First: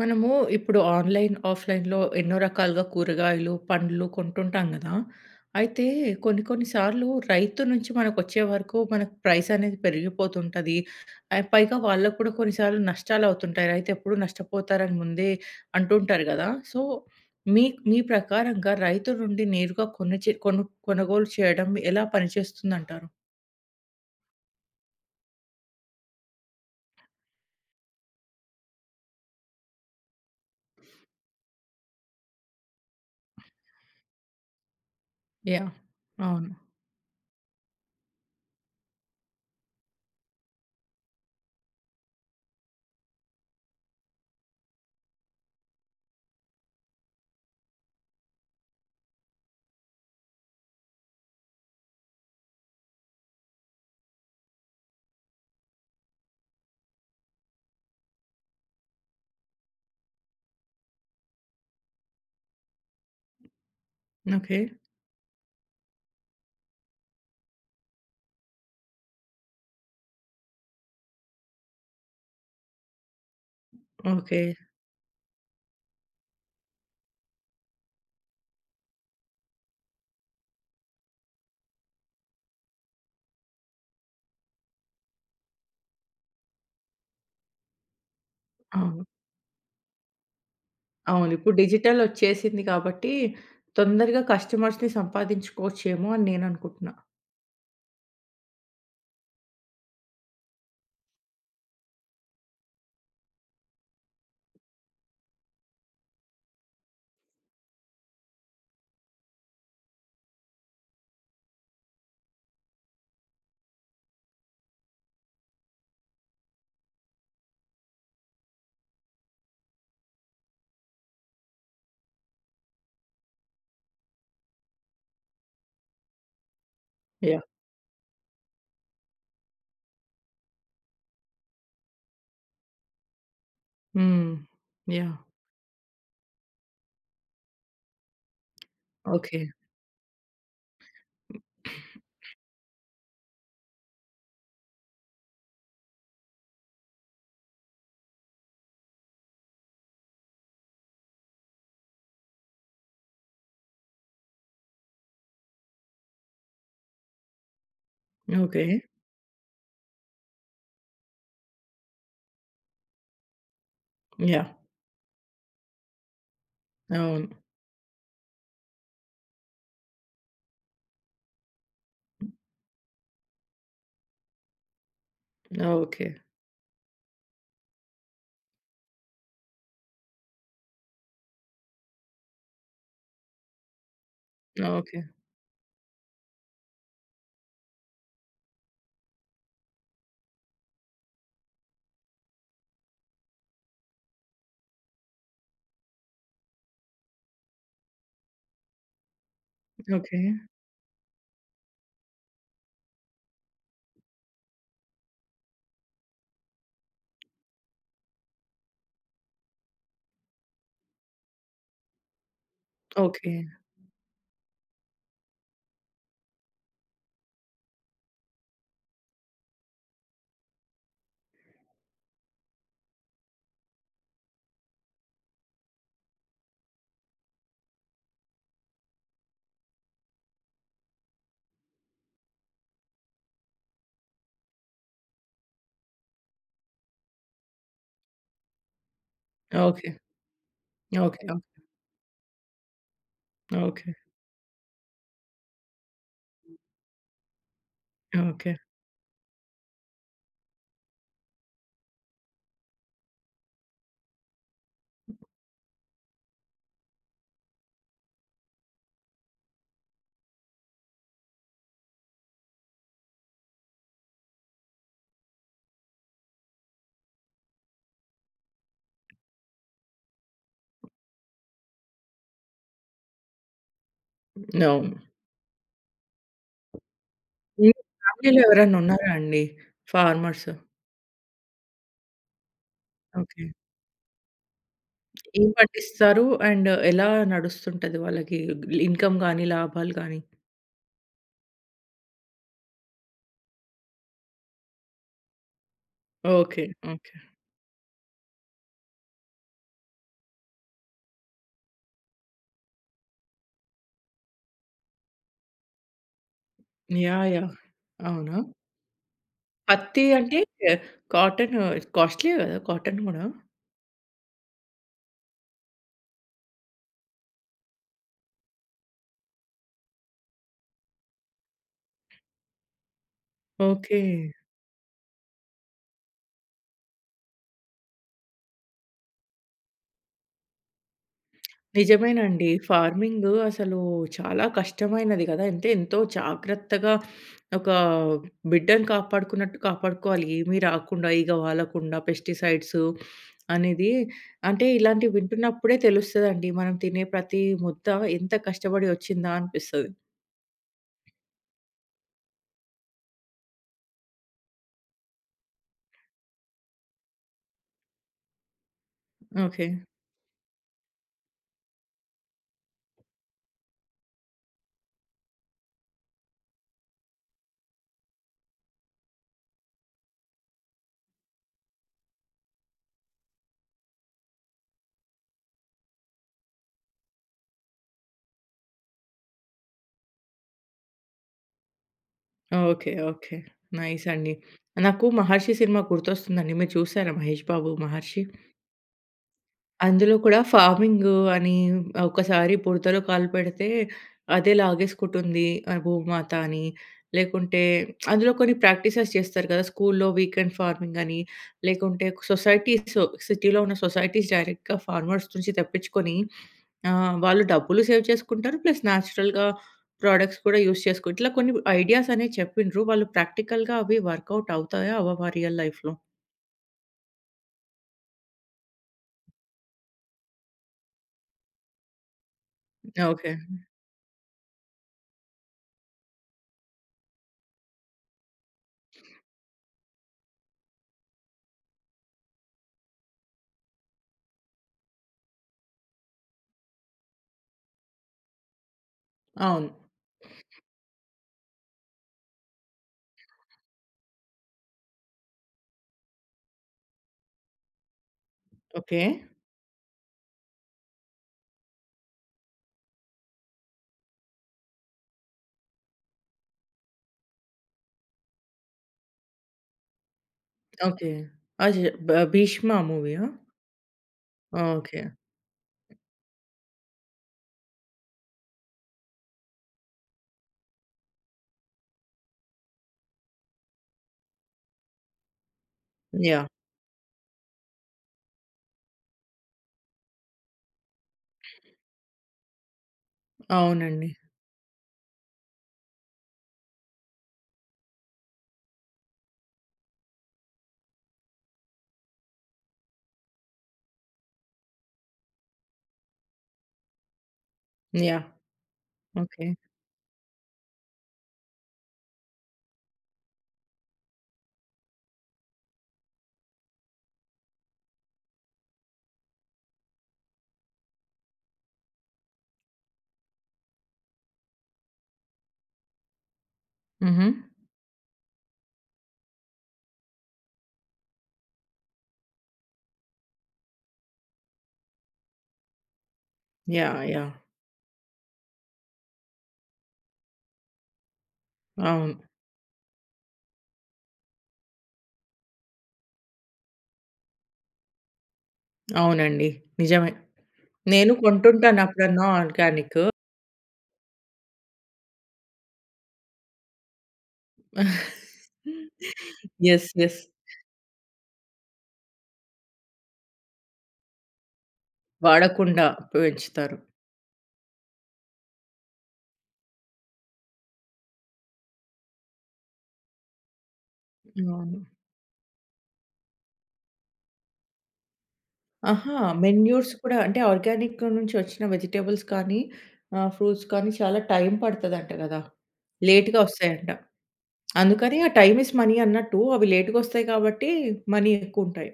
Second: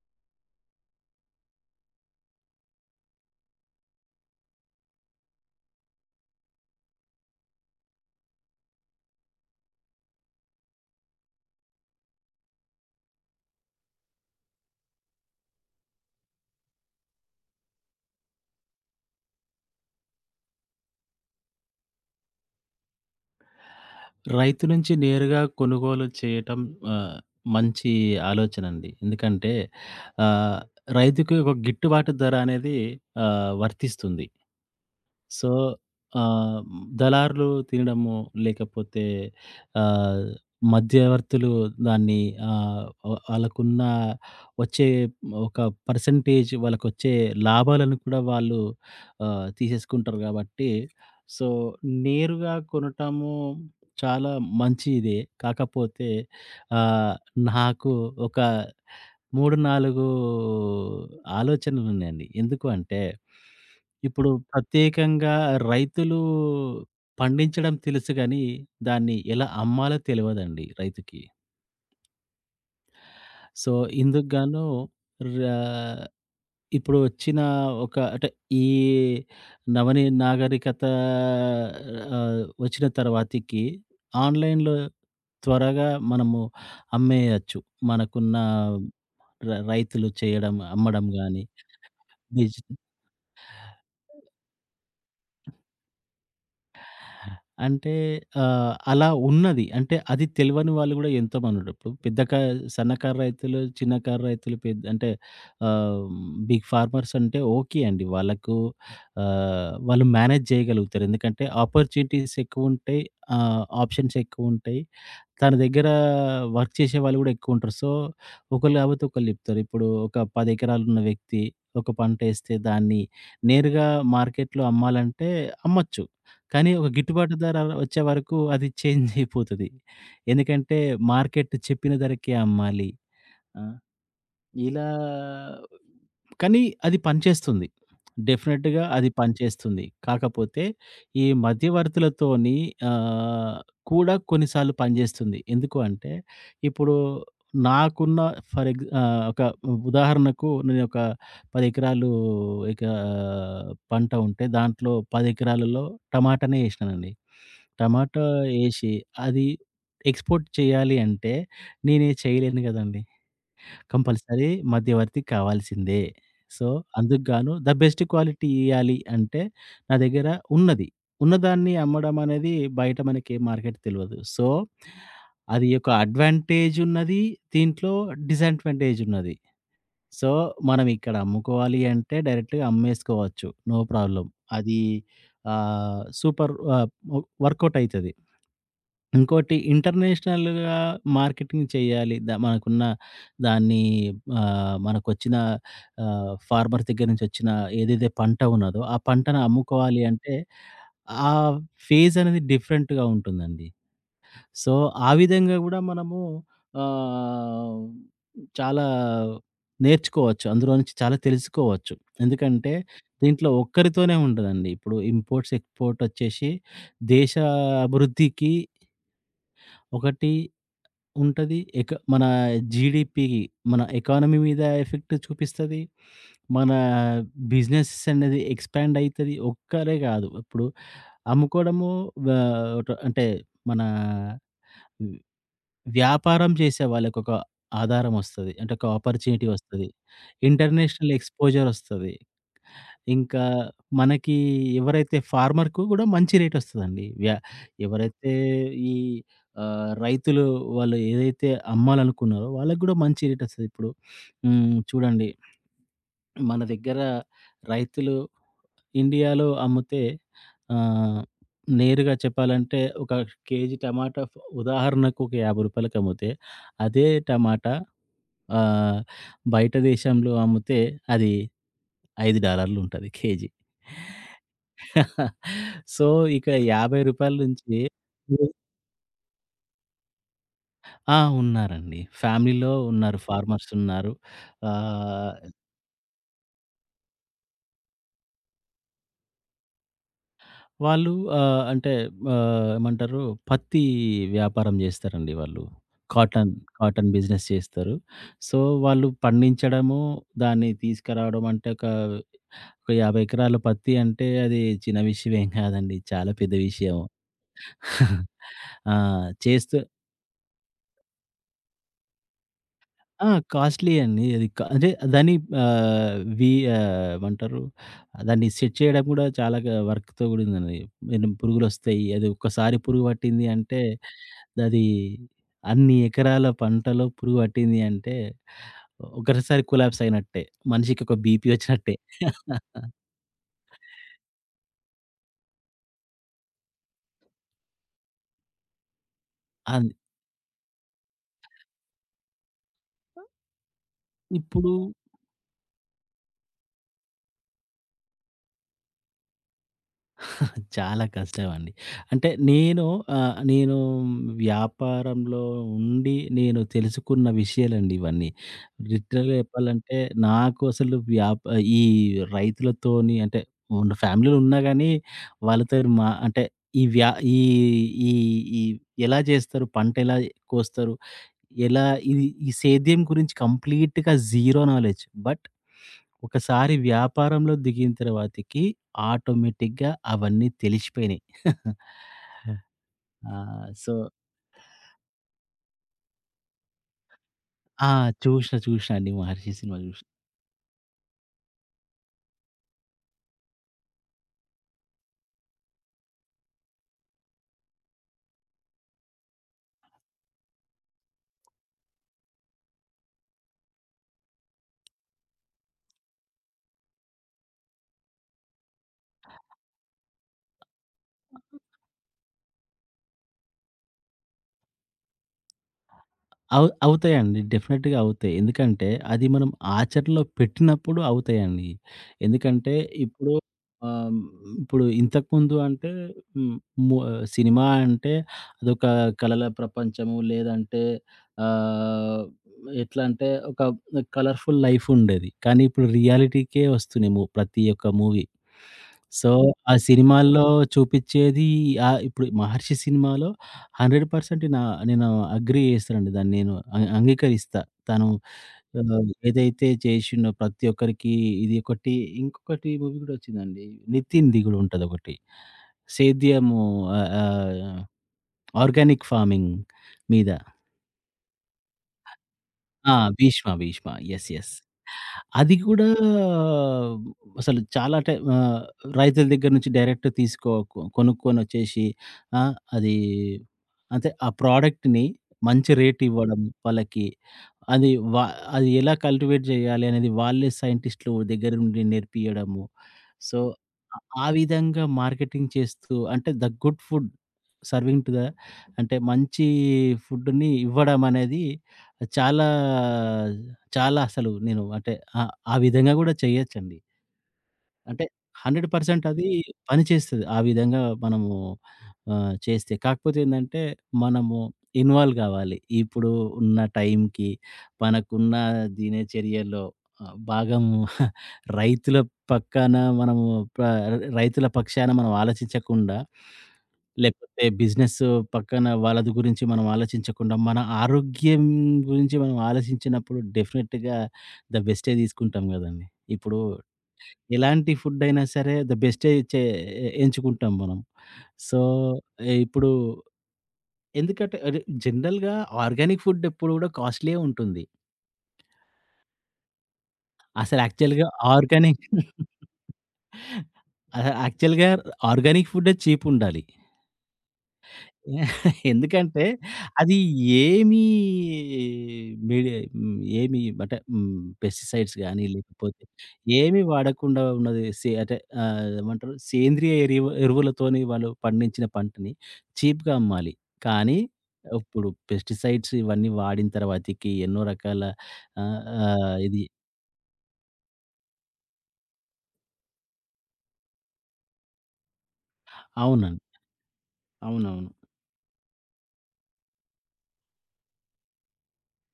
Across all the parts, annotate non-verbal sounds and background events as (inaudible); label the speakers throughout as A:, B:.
A: మనము ఇప్పుడు ఆన్‌లైన్, ఆఫ్‌లైన్‌లో ఎన్నో రకాలుగా కూరగాయలు, పండ్లు కొంటుంటాం గదా! అయితే కొన్ని కొన్ని సార్లు రైతు నుంచి మనకొచ్చే వరకు మనకు ప్రైస్ అనేది పెరిగిపోతుంటది. పైగా వాళ్ళకి కూడా కొన్నిసార్లు నష్టాలవుతుంటాయి. రైతు ఎప్పుడు నష్టపోతారని ముందే అంటుంటారు గదా! సో, మీ మీ ప్రకారంగా రైతు నుండి నేరుగా కొనిచే కొను కొనుగోలు చేయడం ఎలా పనిచేస్తుందంటారు?
B: రైతు నుంచి నేరుగా కొనుగోలు చేయటం ఆహ్, మంచి ఆలోచనండి. ఎందుకంటే ఆహ్, రైతుకి ఒక గిట్టుబాటు ధర అనేది వర్తిస్తుంది. So,
A: yeah! అవును.
B: ఆహ్, దళారులు తినడము, లేకపోతే ఆహ్, మధ్యవర్తులు దాన్ని ఆహ్, వ వాళ్ళకున్న వచ్చే ఒక పర్సెంటేజ్ వాళ్ళకొచ్చే లాభాలను కూడా వాళ్ళు తీసేసుకుంటారు గాబట్టి, సో, నేరుగా కొనటము చాలా మంచిదే. కాకపోతే ఆహ్, నాకు ఒక 3, 4 ఆలోచనలున్నాయండి. ఎందుకు అంటే ఇప్పుడు
A: ఓకే.
B: ప్రత్యేకంగా రైతులు పండించడం తెలుసు గానీ, దాన్ని ఎలా అమ్మాలో తెలవదండి రైతుకి. So,
A: okay.
B: ఇందుకుగాను రా ఇప్పుడు వచ్చిన ఒక అంటే ఈ నవని నాగరికత వచ్చిన తర్వాతకి ఆన్‌లైన్‌లో త్వరగా మనము అమ్మేయొచ్చు. మనకున్న
A: అవును.
B: రైతులు చేయడం, అమ్మడం
A: అవును.
B: గాని.
A: ఇప్పుడు
B: డిజి
A: డిజిటలొచ్చేసింది కాబట్టి, తొందరగా కస్టమర్స్‌ని సంపాదించుకోవచ్చేమో అని నేననుకుంటున్నా.
B: అంటే అలా ఉన్నది. అంటే అది తెలవని వాళ్ళు గూడా ఎంతోమందుంటారు. ఇప్పుడు పెద్ద కా సన్నకారు రైతులు, చిన్న కారు రైతులు అంటే ఆహ్, బిగ్ ఫార్మర్స్ అంటే ఓకే అండి. వాళ్ళకు వాళ్ళు మేనేజ్ జేయగలుగుతారు. ఎందుకంటే ఆపర్చునిటీస్ ఎక్కువుంటాయి. ఆప్షన్స్ ఎక్కువుంటాయి. తన దగ్గర వర్క్ చేసేవాళ్ళు గూడా ఎక్కువుంటరు. సో, ఒకళ్ళు గాపోతే ఒకళ్ళు జెప్తారు. ఇప్పుడు ఒక 10 ఎకరాలున్న వ్యక్తి ఒక పంటేస్తే దాన్ని నేరుగా మార్కెట్‌లో అమ్మాలంటే అమ్మొచ్చు. కానీ ఒక గిట్టుబాటు
A: యాహ్!
B: ధర వచ్చే వరకు అది చేంజ్ అయిపోతది. ఎందుకంటే మార్కెట్ చెప్పిన ధరకే అమ్మాలి. ఆ!
A: హ్మ్.
B: ఇలా
A: యాహ్!
B: కానీ అది పనిచేస్తుంది. డెఫినిట్‌గా అది
A: ఓకే.
B: పనిచేస్తుంది. కాకపోతే ఈ మధ్యవర్తులతోని ఆహ్, కూడా కొన్నిసార్లు పనిచేస్తుంది. ఎందుకు అంటే, ఇప్పుడు నాకున్న ఫర్ ఎగ్ ఒక ఉదాహరణకు నేనొక 10 ఎకరాలు ఇక పంట ఉంటే దాంట్లో 10 ఎకరాలలో టమాటానే ఏసినానండి. టమాటా
A: ఓకే.
B: ఏసి అది ఎక్స్‌పోర్ట్ చేయాలి అంటే నేనేది చేయలేను గదండీ! Compulsory
A: yeah!
B: మధ్యవర్తి కావాల్సిందే. సో, అందుకు
A: అవును.
B: గాను ద బెస్ట్ క్వాలిటీ ఇయ్యాలి అంటే నా దగ్గర ఉన్నది. ఉన్నదాన్ని అమ్మడం అనేది బయట మనకి మార్కెట్ తెలవదు. సో, అది ఒక
A: ఓకే.
B: అడ్వాంటేజ్ ఉన్నది. దీంట్లో డిసడ్వాంటేజ్ ఉన్నది. సో, మనం ఇక్కడ అమ్ముకోవాలి అంటే డైరెక్ట్‌గా అమ్మేసుకోవచ్చు. No problem. అది
A: ఓకే.
B: సూపర్ ఆహ్, వర్కౌట్ అయితది. ఇంకోటి ఇంటర్నేషనల్‌గా మార్కెటింగ్ చేయాలి. ద మనకున్న దాన్ని మనకొచ్చిన ఫార్మర్ దగ్గర నుంచి వచ్చిన ఏదైతే పంట ఉన్నదో, ఆ పంటను అమ్ముకోవాలి
A: ఓకే.
B: అంటే, ఆ ఫేజ్ అనేది డిఫరెంట్‌గా ఉంటుందండి. సో, ఆ విధంగా గూడా మనము ఆహ్, చాలా నేర్చుకోవచ్చు. అందులో నుంచి చాలా తెలుసుకోవచ్చు. ఎందుకంటే,
A: ఓకే.
B: దీంట్లో ఒక్కరితోనే ఉండదండి. ఇప్పుడు ఇంపోర్ట్స్, ఎక్స్‌పోర్ట్ వచ్చేసి దేశ అభివృద్ధికి ఒకటి ఉంటది. మన జీడీపీ, మన ఎకానమీ మీద ఎఫెక్ట్ చూపిస్తది. మన బిజినెస్ అనేది ఎక్స్‌పాండ్ అయితది. ఒక్కరే కాదు. ఇప్పుడు అమ్ముకోవడము అంటే మన వ్యాపారం చేసే వాళ్ళకొక ఆధారం వస్తది. అంటే ఒక ఆపర్చునిటీ
A: ఓకే.
B: వస్తది. International
A: okay.
B: ఎక్స్‌పోజర్ వస్తది. ఇంకా
A: ఓకే.
B: మనకి ఎవరైతే ఫార్మర్‌కు గూడా మంచి రేటొస్తదండి. ఎవరైతే
A: ఓకే.
B: ఈ రైతులు వాళ్ళు ఏదైతే అమ్మాలనుకున్నారో వాళ్ళకి గూడా మంచి రేటొస్తది. ఇప్పుడు చూడండి, మన దగ్గర రైతులు ఇండియాలో అమ్మితే ఆహ్, నేరుగా చెప్పాలంటే ఒక కేజీ టమాటా ఉదాహరణకు ఒక రూ. 50కి అమ్మితే అదే టమాటా ఆహ్, బయట దేశంలో అమ్మితే అది $5 ఉంటది కేజీ.
A: అవును.
B: (laughs) సో, ఇక రూ. 50
A: మీ
B: నుంచి
A: ఫ్యామిలీలో ఎవరైనా ఉన్నారా అండి ఫార్మర్స్?
B: ఆ! ఉన్నారండి. ఫ్యామిలీలో ఉన్నారు.
A: ఓకే.
B: ఫార్మర్స్ ఉన్నారు. ఆహ్,
A: ఏం పండిస్తారు? అండ్ ఎలా నడుస్తుంటది వాళ్ళకి ఇన్‌కమ్ గానీ, లాభాలు గానీ?
B: వాళ్ళు అంటే ఏమంటారు, పత్తి వ్యాపారం చేస్తారండి వాళ్ళు. Cotton,
A: okay.
B: Cotton
A: okay.
B: Business చేస్తారు. సో, వాళ్ళు పండించడము, దాన్ని తీసుకురావడం అంటే ఒక 50 ఎకరాల పత్తి అంటే అది చిన్న విషయం ఏం కాదండి. చాలా పెద్ద విషయం.
A: యాహ్! యాహ్!
B: (laughs)
A: అవునా?
B: ఆ! చేస్తూ
A: పత్తి అంటే కాటన్ కాస్ట్‌లీయే గదా! కాటన్ గూడా.
B: ఆ! కాస్ట్‌లీయే అండి. అది అంటే దాన్ని ఆహ్, వి ఏమంటారు? దాన్ని సెట్ చేయడం గూడా చాలా వర్క్‌తో కూడిందండి. ఎనం పురుగులొస్తాయి. అది ఒక్కసారి పురుగు పట్టింది అంటే,
A: ఓకే.
B: అది అన్ని ఎకరాల పంటలో పురుగు పట్టింది అంటే, ఒకటేసారి కొలాప్స్ అయినట్టే. మనిషికి ఒక బీపీ వచ్చినట్టే.
A: నిజమేనండి. ఫార్మింగ్ అసలు చాలా కష్టమైనది గదా! అంటే ఎంతో జాగ్రత్తగా ఒక బిడ్డని కాపాడుకున్నట్టు
B: అంత్
A: కాపాడుకోవాలి. ఏమీ రాకుండా, ఈగ వాలకుండా పెస్టిసైడ్స్ అనేది అంటే
B: ఇప్పుడు
A: ఇలాంటివి వింటున్నప్పుడే తెలుస్తదండి. మనం తినే ప్రతి ముద్ద ఎంత కష్టపడి వచ్చిందా అనిపిస్తది.
B: చాలా కష్టమండి. అంటే నేను నేను వ్యాపారంలో ఉండి నేను తెలుసుకున్న విషయాలండి ఇవన్నీ. లిటరల్‌గా
A: ఓకే.
B: చెప్పాలంటే నాకు అసలు ఈ రైతులతోని అంటే ఉన్న ఫ్యామిలీలో ఉన్నా గానీ వాళ్ళతోని మా అంటే ఈ వ్యా ఈ ఈ ఈ ఎలా జేస్తారు? పంట ఎలా కోస్తారు? ఎలా ఇది ఈ సేద్యం గురించి కంప్లీట్‌గా జీరో నాలెడ్జ్. బట్ ఒకసారి వ్యాపారంలో దిగిన తర్వాతకి ఆటోమేటిక్‌గా అవన్నీ తెలిసిపోయినాయి.
A: ఓకే. ఓకే.
B: ఆ! సో
A: నైస్ అండి. నాకు 'మహర్షి' సినిమా గుర్తొస్తుందండి. మీరు చూసారా 'మహేష్ బాబు
B: ఆ!
A: మహర్షి'?
B: చూసినా చూసినా అండి, 'మహర్షి' సినిమా చూసినా.
A: అందులో కూడా ఫార్మింగు అని ఒకసారి బురదలో కాలు పెడితే అదే లాగేసుకుంటుంది భూమాత అని. లేకుంటే అందులో కొన్ని ప్రాక్టీసెస్ చేస్తారు కదా! స్కూల్లో వీకెండ్ ఫార్మింగ్ అని, లేకుంటే సొసైటీస్ సిటీలో ఉన్న సొసైటీస్ డైరెక్ట్‌గా ఫార్మర్స్ నుంచి తెప్పించుకొని వాళ్ళు డబ్బులు సేవ్ చేసుకుంటారు. ప్లస్ నేచురల్‌గా ప్రొడక్ట్స్ కూడా యూజ్ చేసుకు ఇట్లా కొన్ని ఐడియాస్ అనేవి చెప్పిండ్రు. వాళ్ళు ప్రాక్టికల్‌గా అవి వర్కౌట్ అవుతాయా? అవ్వవా రియల్ లైఫ్‌లో?
B: అవుతాయండి. డెఫినెట్‌గా అవుతాయి. ఎందుకంటే, అది మనం ఆచరణలో పెట్టినప్పుడు అవుతాయండి. ఎందుకంటే,
A: ఓకే.
B: ఇప్పుడు ఆహ్, ఇంతకుముందు అంటే హ్మ్, మో సినిమా అంటే అదొక కలల ప్రపంచము. లేదంటే ఆహ్, ఎట్లా అంటే ఒక కలర్‌ఫుల్ లైఫ్ ఉండేది. కానీ ఇప్పుడు రియాలిటీకే వస్తున్నాయి ప్రతి ఒక్క మూవీ. సో,
A: అవును.
B: ఆ సినిమాల్లో చూపిచ్చేది ఇప్పుడు 'మహర్షి' సినిమాలో 100% నేను అగ్రీ చేస్తానండి. దాన్ని నేను అంగీకరిస్తా. తను
A: ఓకే.
B: ఏదైతే చేసిండో ప్రతి ఒక్కరికి ఇది ఒకటి, ఇంకొకటి మూవీ గూడా వచ్చిందండి. నితిన్‌ది గూడా ఉంటదొకటి. సేద్యము ఆహ్, ఆహ్, ఆర్గానిక్ ఫార్మింగ్ మీద.
A: ఓకే. అది 'భీష్మ'
B: ఆ!
A: మూవీయా?
B: 'భీష్మ' యెస్. యెస్.
A: ఓకే.
B: అది కూడా అసలు చాలా రైతుల దగ్గర నుంచి డైరెక్ట్ తీసుకో కొ కొనుక్కొనొచ్చేసి ఆ! అది అంటే ఆ ప్రొడక్ట్‌ని మంచి రేట్ ఇవ్వడం
A: యాహ్!
B: వాళ్ళకి. అది వా అది ఎలా కల్టివేట్ చేయాలి అనేది వాళ్ళే సైంటిస్ట్‌లు దగ్గర నుండి నేర్పియడము. సో, అ
A: అవునండి.
B: ఆ విధంగా మార్కెటింగ్ చేస్తూ అంటే the good food serving to the అంటే మంచి ఫుడ్‌ని ఇవ్వడం అనేది చాలా, చాలా అసలు నేను అంటే ఆ విధంగా గూడా చేయొచ్చండి. అంటే
A: యాహ్!
B: 100% అది
A: ఓకే.
B: పనిచేస్తది. ఆ విధంగా మనము చేస్తే. కాకపోతే ఏందంటే, మనము ఇన్వాల్వ్ గావాలి. ఇప్పుడు ఉన్న టైంకి, మనకున్న దినచర్యలో భాగము (laughs) రైతుల పక్కన మనము ప రైతుల పక్షాన మనం ఆలోచించకుండా,
A: హుహు.
B: లేకపోతే బిజినెస్ పక్కన వాళ్ళది గురించి మనం ఆలోచించకుండా, మన ఆరోగ్యం గురించి మనం ఆలోచించినప్పుడు డెఫినిట్‌గా ద బెస్టే తీసుకుంటాం గదండీ! ఇప్పుడు
A: యాహ్! యాహ్!
B: ఎలాంటి ఫుడ్డయినా సరే ద బెస్టే ఎంచుకుంటాం మనం. సో,
A: అవును.
B: ఇప్పుడు ఎందుకంటే అది జనరల్‌గా ఆర్గానిక్ ఫుడ్ ఎప్పుడు గూడా కాస్ట్‌లీయే ఉంటుంది.
A: అవునండి. నిజమే.
B: అసలు యాక్చువల్‌గా
A: నేను కొంటుంటాను
B: ఆర్గానిక్
A: అప్పుడన్నా ఆర్గానిక్.
B: అహా! యాక్చువల్‌గా ఆర్గానిక్ ఫుడ్డే చీపుండాలి. (laughs) ఎందుకంటే
A: యెస్.
B: అది
A: యెస్.
B: ఏమీ మీడి హ్మ్. ఏమి అంటే పెస్టిసైడ్స్ గాని, లేకపోతే
A: వాడకుండా
B: ఏమి
A: పెంచుతారు.
B: వాడకుండా ఉన్నది. అంటే ఏమంటారు, సేంద్రియ ఎరువులతోని వాళ్ళు పండించిన పంటని చీప్‌గా అమ్మాలి. కానీ
A: అవును.
B: ఇప్పుడు పెస్టిసైడ్స్ ఇవన్నీ వాడిన తర్వాతకి ఎన్నో రకాల ఆహ్,
A: ఆహా!
B: ఆహ్, ఇది
A: మెన్యూర్స్ కూడా అంటే ఆర్గానిక్ నుంచి వచ్చిన వెజిటబుల్స్ కానీ ఫ్రూట్స్ కానీ చాలా టైం పడతదంట గదా!
B: అవునండి.
A: లేట్‌గా వస్తాయంట.
B: అవునవును.
A: అందుకని ఆ టైమ్ ఈస్ మనీ అన్నట్టు అవి లేట్‌గొస్తాయి కాబట్టి మనీ ఎక్కువుంటాయి.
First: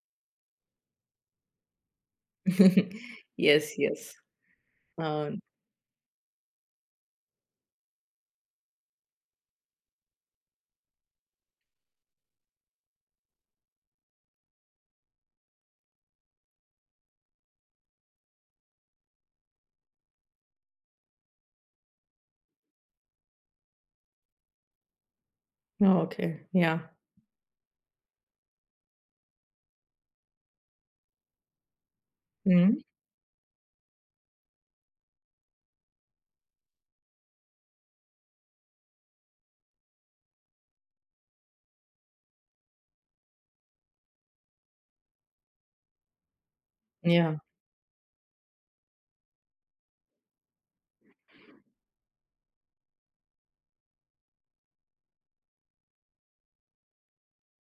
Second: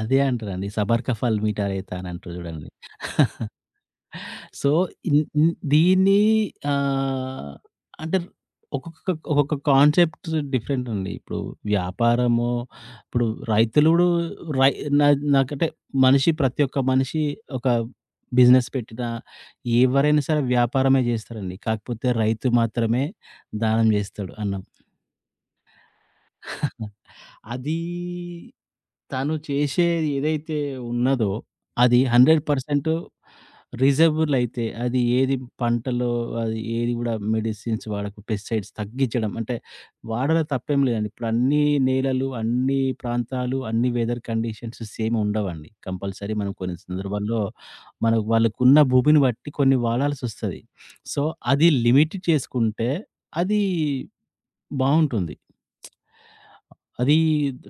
B: అదే అంటారండి. సబర్ కా ఫల్ మీఠా రెహతా అని అంటారు చూడండి.
A: యెస్. యెస్. (laughs)
B: సో, ఇన్
A: అవును.
B: ఇన్ దీన్ని ఆహ్, అంటే ఒక్కొక్క ఒక్కొక్క కాన్సెప్ట్ డిఫరెంట్ అండి. ఇప్పుడు వ్యాపారము, ఇప్పుడు రైతులు గూడా రై నా నాకంటే ప్రతి ఒక్క మనిషి ఒక బిజినెస్ పెట్టినా, ఎవరైనా సరే వ్యాపారమే జేస్తారండి. కాకపోతే రైతు మాత్రమే దానం జేస్తాడు అన్నం.
A: ఓకే. యాహ్!
B: అది తను చేసేది ఏదైతే ఉన్నదో, అది
A: హ్మ్.
B: 100% రీజనబుల్ అయితే, అది ఏది పంటలో అది ఏది గూడా మెడిసిన్స్ వాడకు పెస్టిసైడ్స్ తగ్గించడం. అంటే వాడలో తప్పేం లేదండి. ఇప్పుడు అన్ని నేలలు, అన్ని ప్రాంతాలు, అన్ని వెదర్ కండిషన్స్ సేమ్ ఉండవండి. కంపల్సరీ మనం కొన్ని
A: యాహ్!
B: సందర్భాల్లో మనకు వాళ్ళకున్న భూమిని బట్టి కొన్ని వాడాల్సొస్తది. సో, అది లిమిట్ చేసుకుంటే అది బావుంటుంది. అది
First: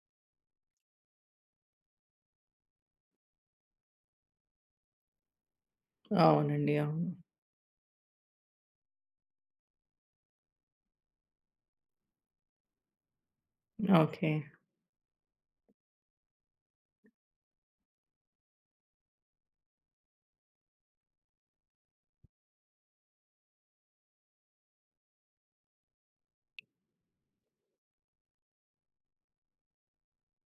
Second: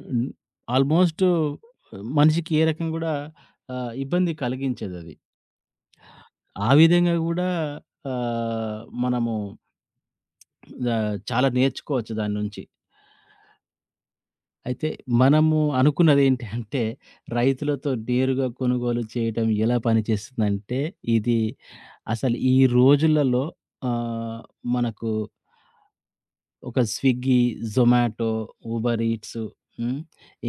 B: హ్మ్. ఆల్మోస్ట్ మనిషికి ఏ రకంగా గూడా ఇబ్బంది కలిగించేదది. ఆ
A: అవునండి. అవును.
B: విధంగా గూడా మనము చాలా నేర్చుకోవచ్చు దాని నుంచి.
A: ఓకే.
B: అయితే మనము అనుకున్నదేంటి అంటే రైతులతో నేరుగా కొనుగోలు చేయటం ఎలా పనిచేస్తుందంటే, ఇది అసలు ఈ రోజులలో ఆహ్, మనకు ఒక స్విగ్గీ, జొమాటో, ఉబర్ ఈట్స్, హ్మ్.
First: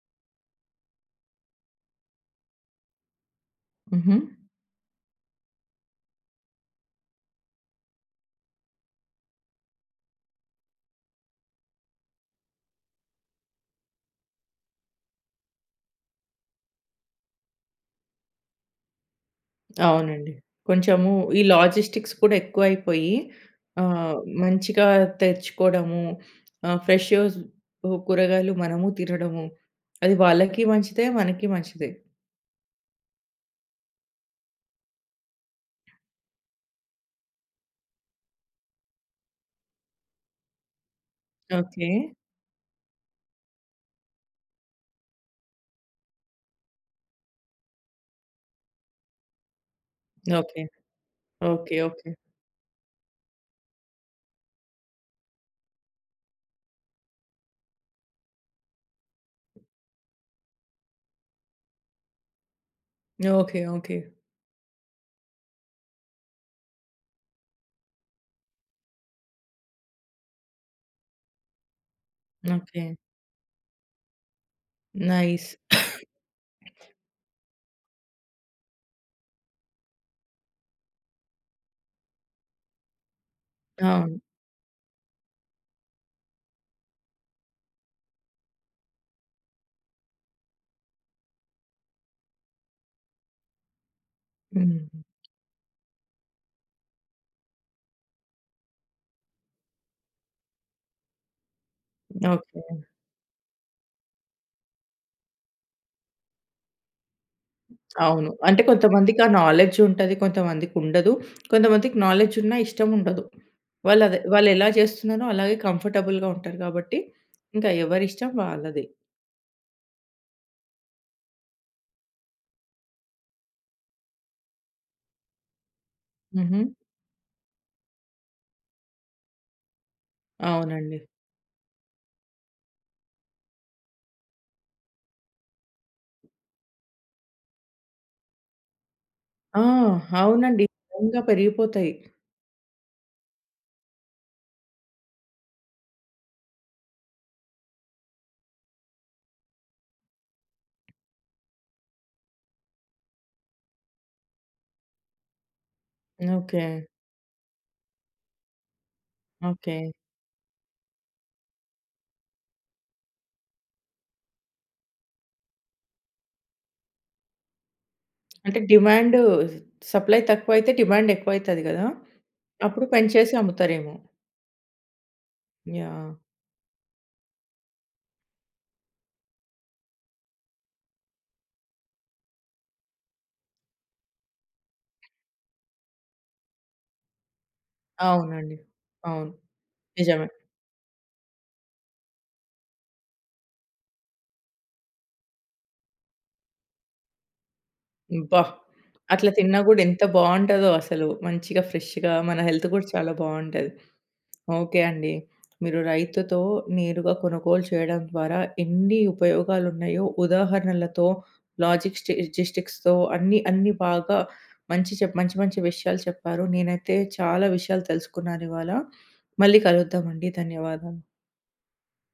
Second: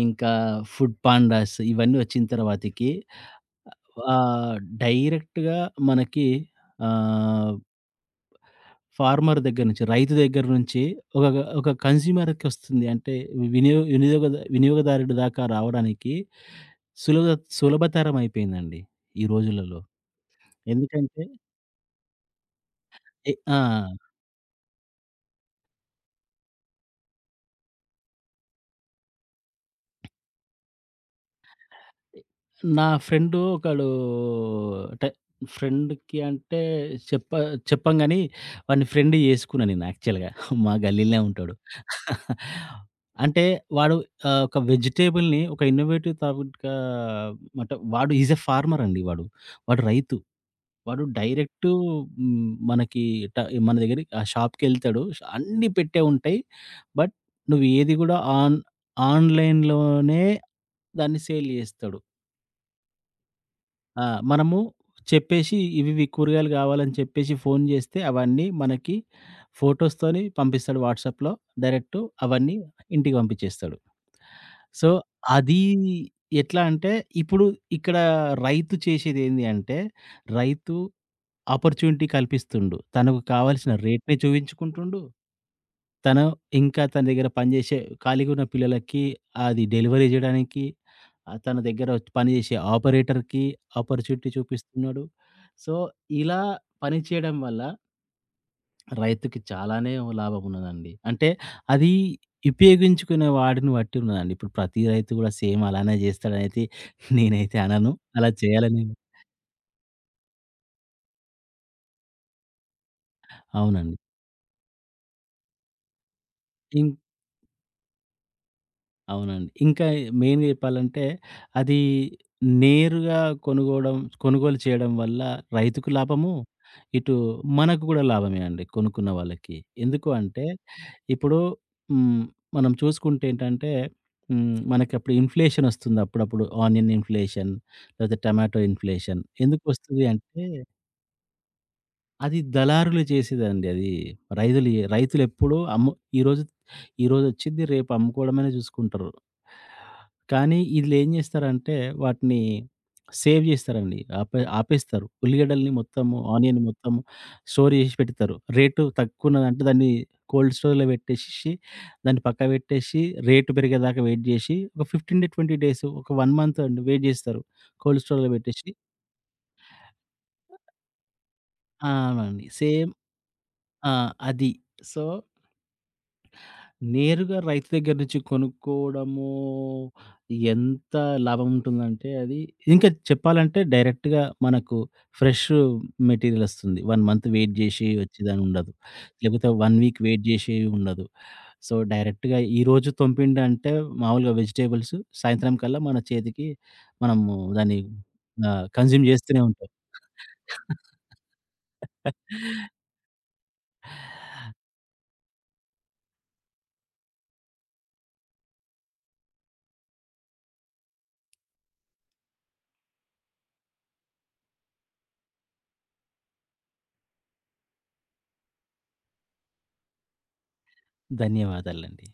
B: ఇంకా ఫుడ్ పాండాస్ ఇవన్నీ వచ్చిన తర్వాతకి
A: హుహు.
B: ఆహ్, డైరెక్ట్‌గా మనకి ఆహ్, ఫార్మర్ దగ్గర నుంచి, రైతు దగ్గర నుంచి ఒక ఒక కన్స్యూమర్‌కి వస్తుంది. అంటే వినియోగదారుడి దాకా రావడానికి సులభ సులభతరం అయిపోయిందండి ఈ రోజులలో.
A: అవునండి. కొంచెము
B: ఎందుకంటే
A: ఈ లాజిస్టిక్స్ కూడా ఎక్కువైపోయి
B: ఎ ఆ!
A: ఆహ్, మంచిగా తెచ్చుకోవడము, ఫ్రెష్ కూరగాయలు మనము తినడము, అది వాళ్ళకి మంచిదే, మనకి మంచిదే.
B: నా ఫ్రెండు ఒకడు అంటే ఫ్రెండ్‌కి అంటే చెప్ప చెప్పం గాని, వాడిని ఫ్రెండ్ చేసుకున్నా నేను యాక్చువల్‌గా. మా గల్లీలోనే ఉంటాడు.
A: ఓకే.
B: అంటే వాడు ఒక వెజిటబుల్‌ని ఒక ఇన్నోవేటివ్ టాపిక్‌గా అంటే వాడు ఈజ్ ఎ ఫార్మర్ అండి వాడు. వాడు రైతు.
A: ఓకే.
B: వాడు డైరెక్టు
A: ఓకే. ఓకే.
B: మనకి ట మన దగ్గరికి ఆ షాప్‌కెళ్తాడు. అన్నీ పెట్టే ఉంటాయి. బట్ నువ్వు ఏది గూడా ఆన్‌లైన్‌లోనే దాన్ని సేల్ చేస్తాడు.
A: ఓకే. ఓకే.
B: ఆ! మనము చెప్పేసి కూరగాయలు కావాలని చెప్పేసి ఫోన్ చేస్తే అవన్నీ మనకి ఫోటోస్‌తోని పంపిస్తాడు వాట్సాప్‌లో. డైరెక్ట్ అవన్నీ
A: ఓకే.
B: ఇంటికి పంపించేస్తాడు. So,
A: nice.
B: అది ఎట్లా అంటే ఇప్పుడు ఇక్కడ రైతు చేసేదేంది అంటే రైతు ఆపర్చునిటీ కల్పిస్తుండు. తనకు కావాల్సిన
A: అవును.
B: రేట్‌ని చూయించుకుంటుండు. తను ఇంకా తన దగ్గర పనిచేసే ఖాళీగా ఉన్న పిల్లలకి అది డెలివరీ జేయడానికి తన దగ్గర పనిచేసే ఆపరేటర్‌కి ఆపర్చునిటీ
A: హ్మ్.
B: చూపిస్తున్నాడు. సో, ఇలా పని చేయడం వల్ల రైతుకి చాలానే లాభం ఉన్నదండి. అంటే అది
A: ఓకే.
B: ఉపయోగించుకునే వాడిని బట్టి ఉన్నదండి. ఇప్పుడు ప్రతి రైతు గూడా సేమ్ అలానే జేస్తాడనైతే నేనైతే అనను.
A: అవును.
B: అలా
A: అంటే
B: చేయాలని
A: కొంతమందికి ఆ నాలెడ్జ్ ఉంటది. కొంతమందికి ఉండదు. కొంతమందికి నాలెడ్జ్ ఉన్నా ఇష్టం ఉండదు.
B: అవునండి.
A: వాళ్ళదే వాళ్ళెలా చేస్తున్నారో అలాగే కంఫర్టబుల్‌గా ఉంటారు
B: ఇం
A: కాబట్టి, ఇంకా ఎవరిష్టం వాళ్ళది.
B: అవునండి. ఇంకా మెయిన్‌గా చెప్పాలంటే, అది నేరుగా కొనుగోవడం కొనుగోలు చేయడం వల్ల రైతుకు లాభము,
A: హుహు.
B: ఇటు మనకు గూడా లాభమే అండి కొనుక్కున్న వాళ్ళకి. ఎందుకు అంటే,
A: అవునండి.
B: ఇప్పుడు హ్మ్. మనం చూసుకుంటే ఏంటంటే, మనకప్పుడు ఇన్‌ఫ్లేషన్ ఒస్తుంది అప్పుడప్పుడు. ఆనియన్ ఇన్‌ఫ్లేషన్, లేకపోతే టొమాటో ఇన్‌ఫ్లేషన్.
A: ఆ!
B: ఎందుకొస్తది అంటే
A: అవునండి. నిజంగా పెరిగిపోతాయి.
B: అది దళారులు చేసేదండి అది. రైతులెప్పుడూ అమ్ము ఈరోజు ఈరోజొచ్చిద్ది రేపు అమ్ముకోవడమనే చూసుకుంటారు. కానీ ఈళ్ళేం చేస్తారంటే వాటిని సేవ్ చేస్తారండి. ఆపేస్తారు. ఉల్లిగడ్డల్ని మొత్తము, ఆనియన్
A: ఓకే.
B: మొత్తము స్టోర్ చేసి పెడతారు. రేటు తక్కువున్నదంటే
A: ఓకే.
B: దాన్ని కోల్డ్ స్టోర్‌లో పెట్టేసేసి దాన్ని పక్కకు పెట్టేసి, రేటు పెరిగేదాకా వెయిట్ చేసి, ఒక 15-20 డేస్, ఒక 1 మంత్ అండి వెయిట్ చేస్తారు. కోల్డ్ స్టోర్‌లో
A: అంటే
B: పెట్టేసి.
A: డిమాండ్ సప్లై తక్కువైతే డిమాండ్ ఎక్కువైతది గదా!
B: ఆ! అవునండి.
A: అప్పుడు
B: సేమ్
A: పెంచేసి
B: ఆ!
A: అమ్ముతారేమో.
B: అది. So,
A: yeah!
B: నేరుగా రైతు దగ్గర నుంచి కొనుక్కోవడము ఎంత లాభం ఉంటుందంటే అది ఇంకా చెప్పాలంటే డైరెక్ట్‌గా మనకు ఫ్రెష్ మెటీరియల్ వస్తుంది. 1 మంత్ వెయిట్ జేసి వచ్చేదని
A: అవునండి.
B: ఉండదు.
A: అవును.
B: లేకపోతే 1 వీక్ వెయిట్
A: నిజమే.
B: జేసి ఉండదు. సో, డైరెక్ట్‌గా ఈరోజు తెంపిండంటే మామూలుగా వెజిటబుల్స్ సాయంత్రం కల్లా మన చేతికి మనము దాన్ని
A: అబ్బా!
B: కన్జ్యూమ్
A: అట్లా
B: జేస్తూనే
A: తిన్నా
B: ఉంటాం.
A: గూడా ఎంత బావుంటదో అసలు. మంచిగా ఫ్రెష్‌గా మన హెల్త్ గూడా
B: (laughs)
A: చాలా బావుంటది. ఓకే అండి. మీరు రైతుతో నేరుగా కొనుగోలు చేయడం ద్వారా ఎన్ని ఉపయోగాలున్నాయో ఉదాహరణలతో, లాజిక్స్ జిస్టిక్స్‌తో అన్నీ, అన్నీ బాగా మంచి మంచి మంచి విషయాలు చెప్పారు. నేనైతే చాలా విషయాలు తెలుసుకున్నానివాళ. మళ్ళీ కలుద్దామండి. ధన్యవాదాలు.
B: ధన్యవాదాలండి.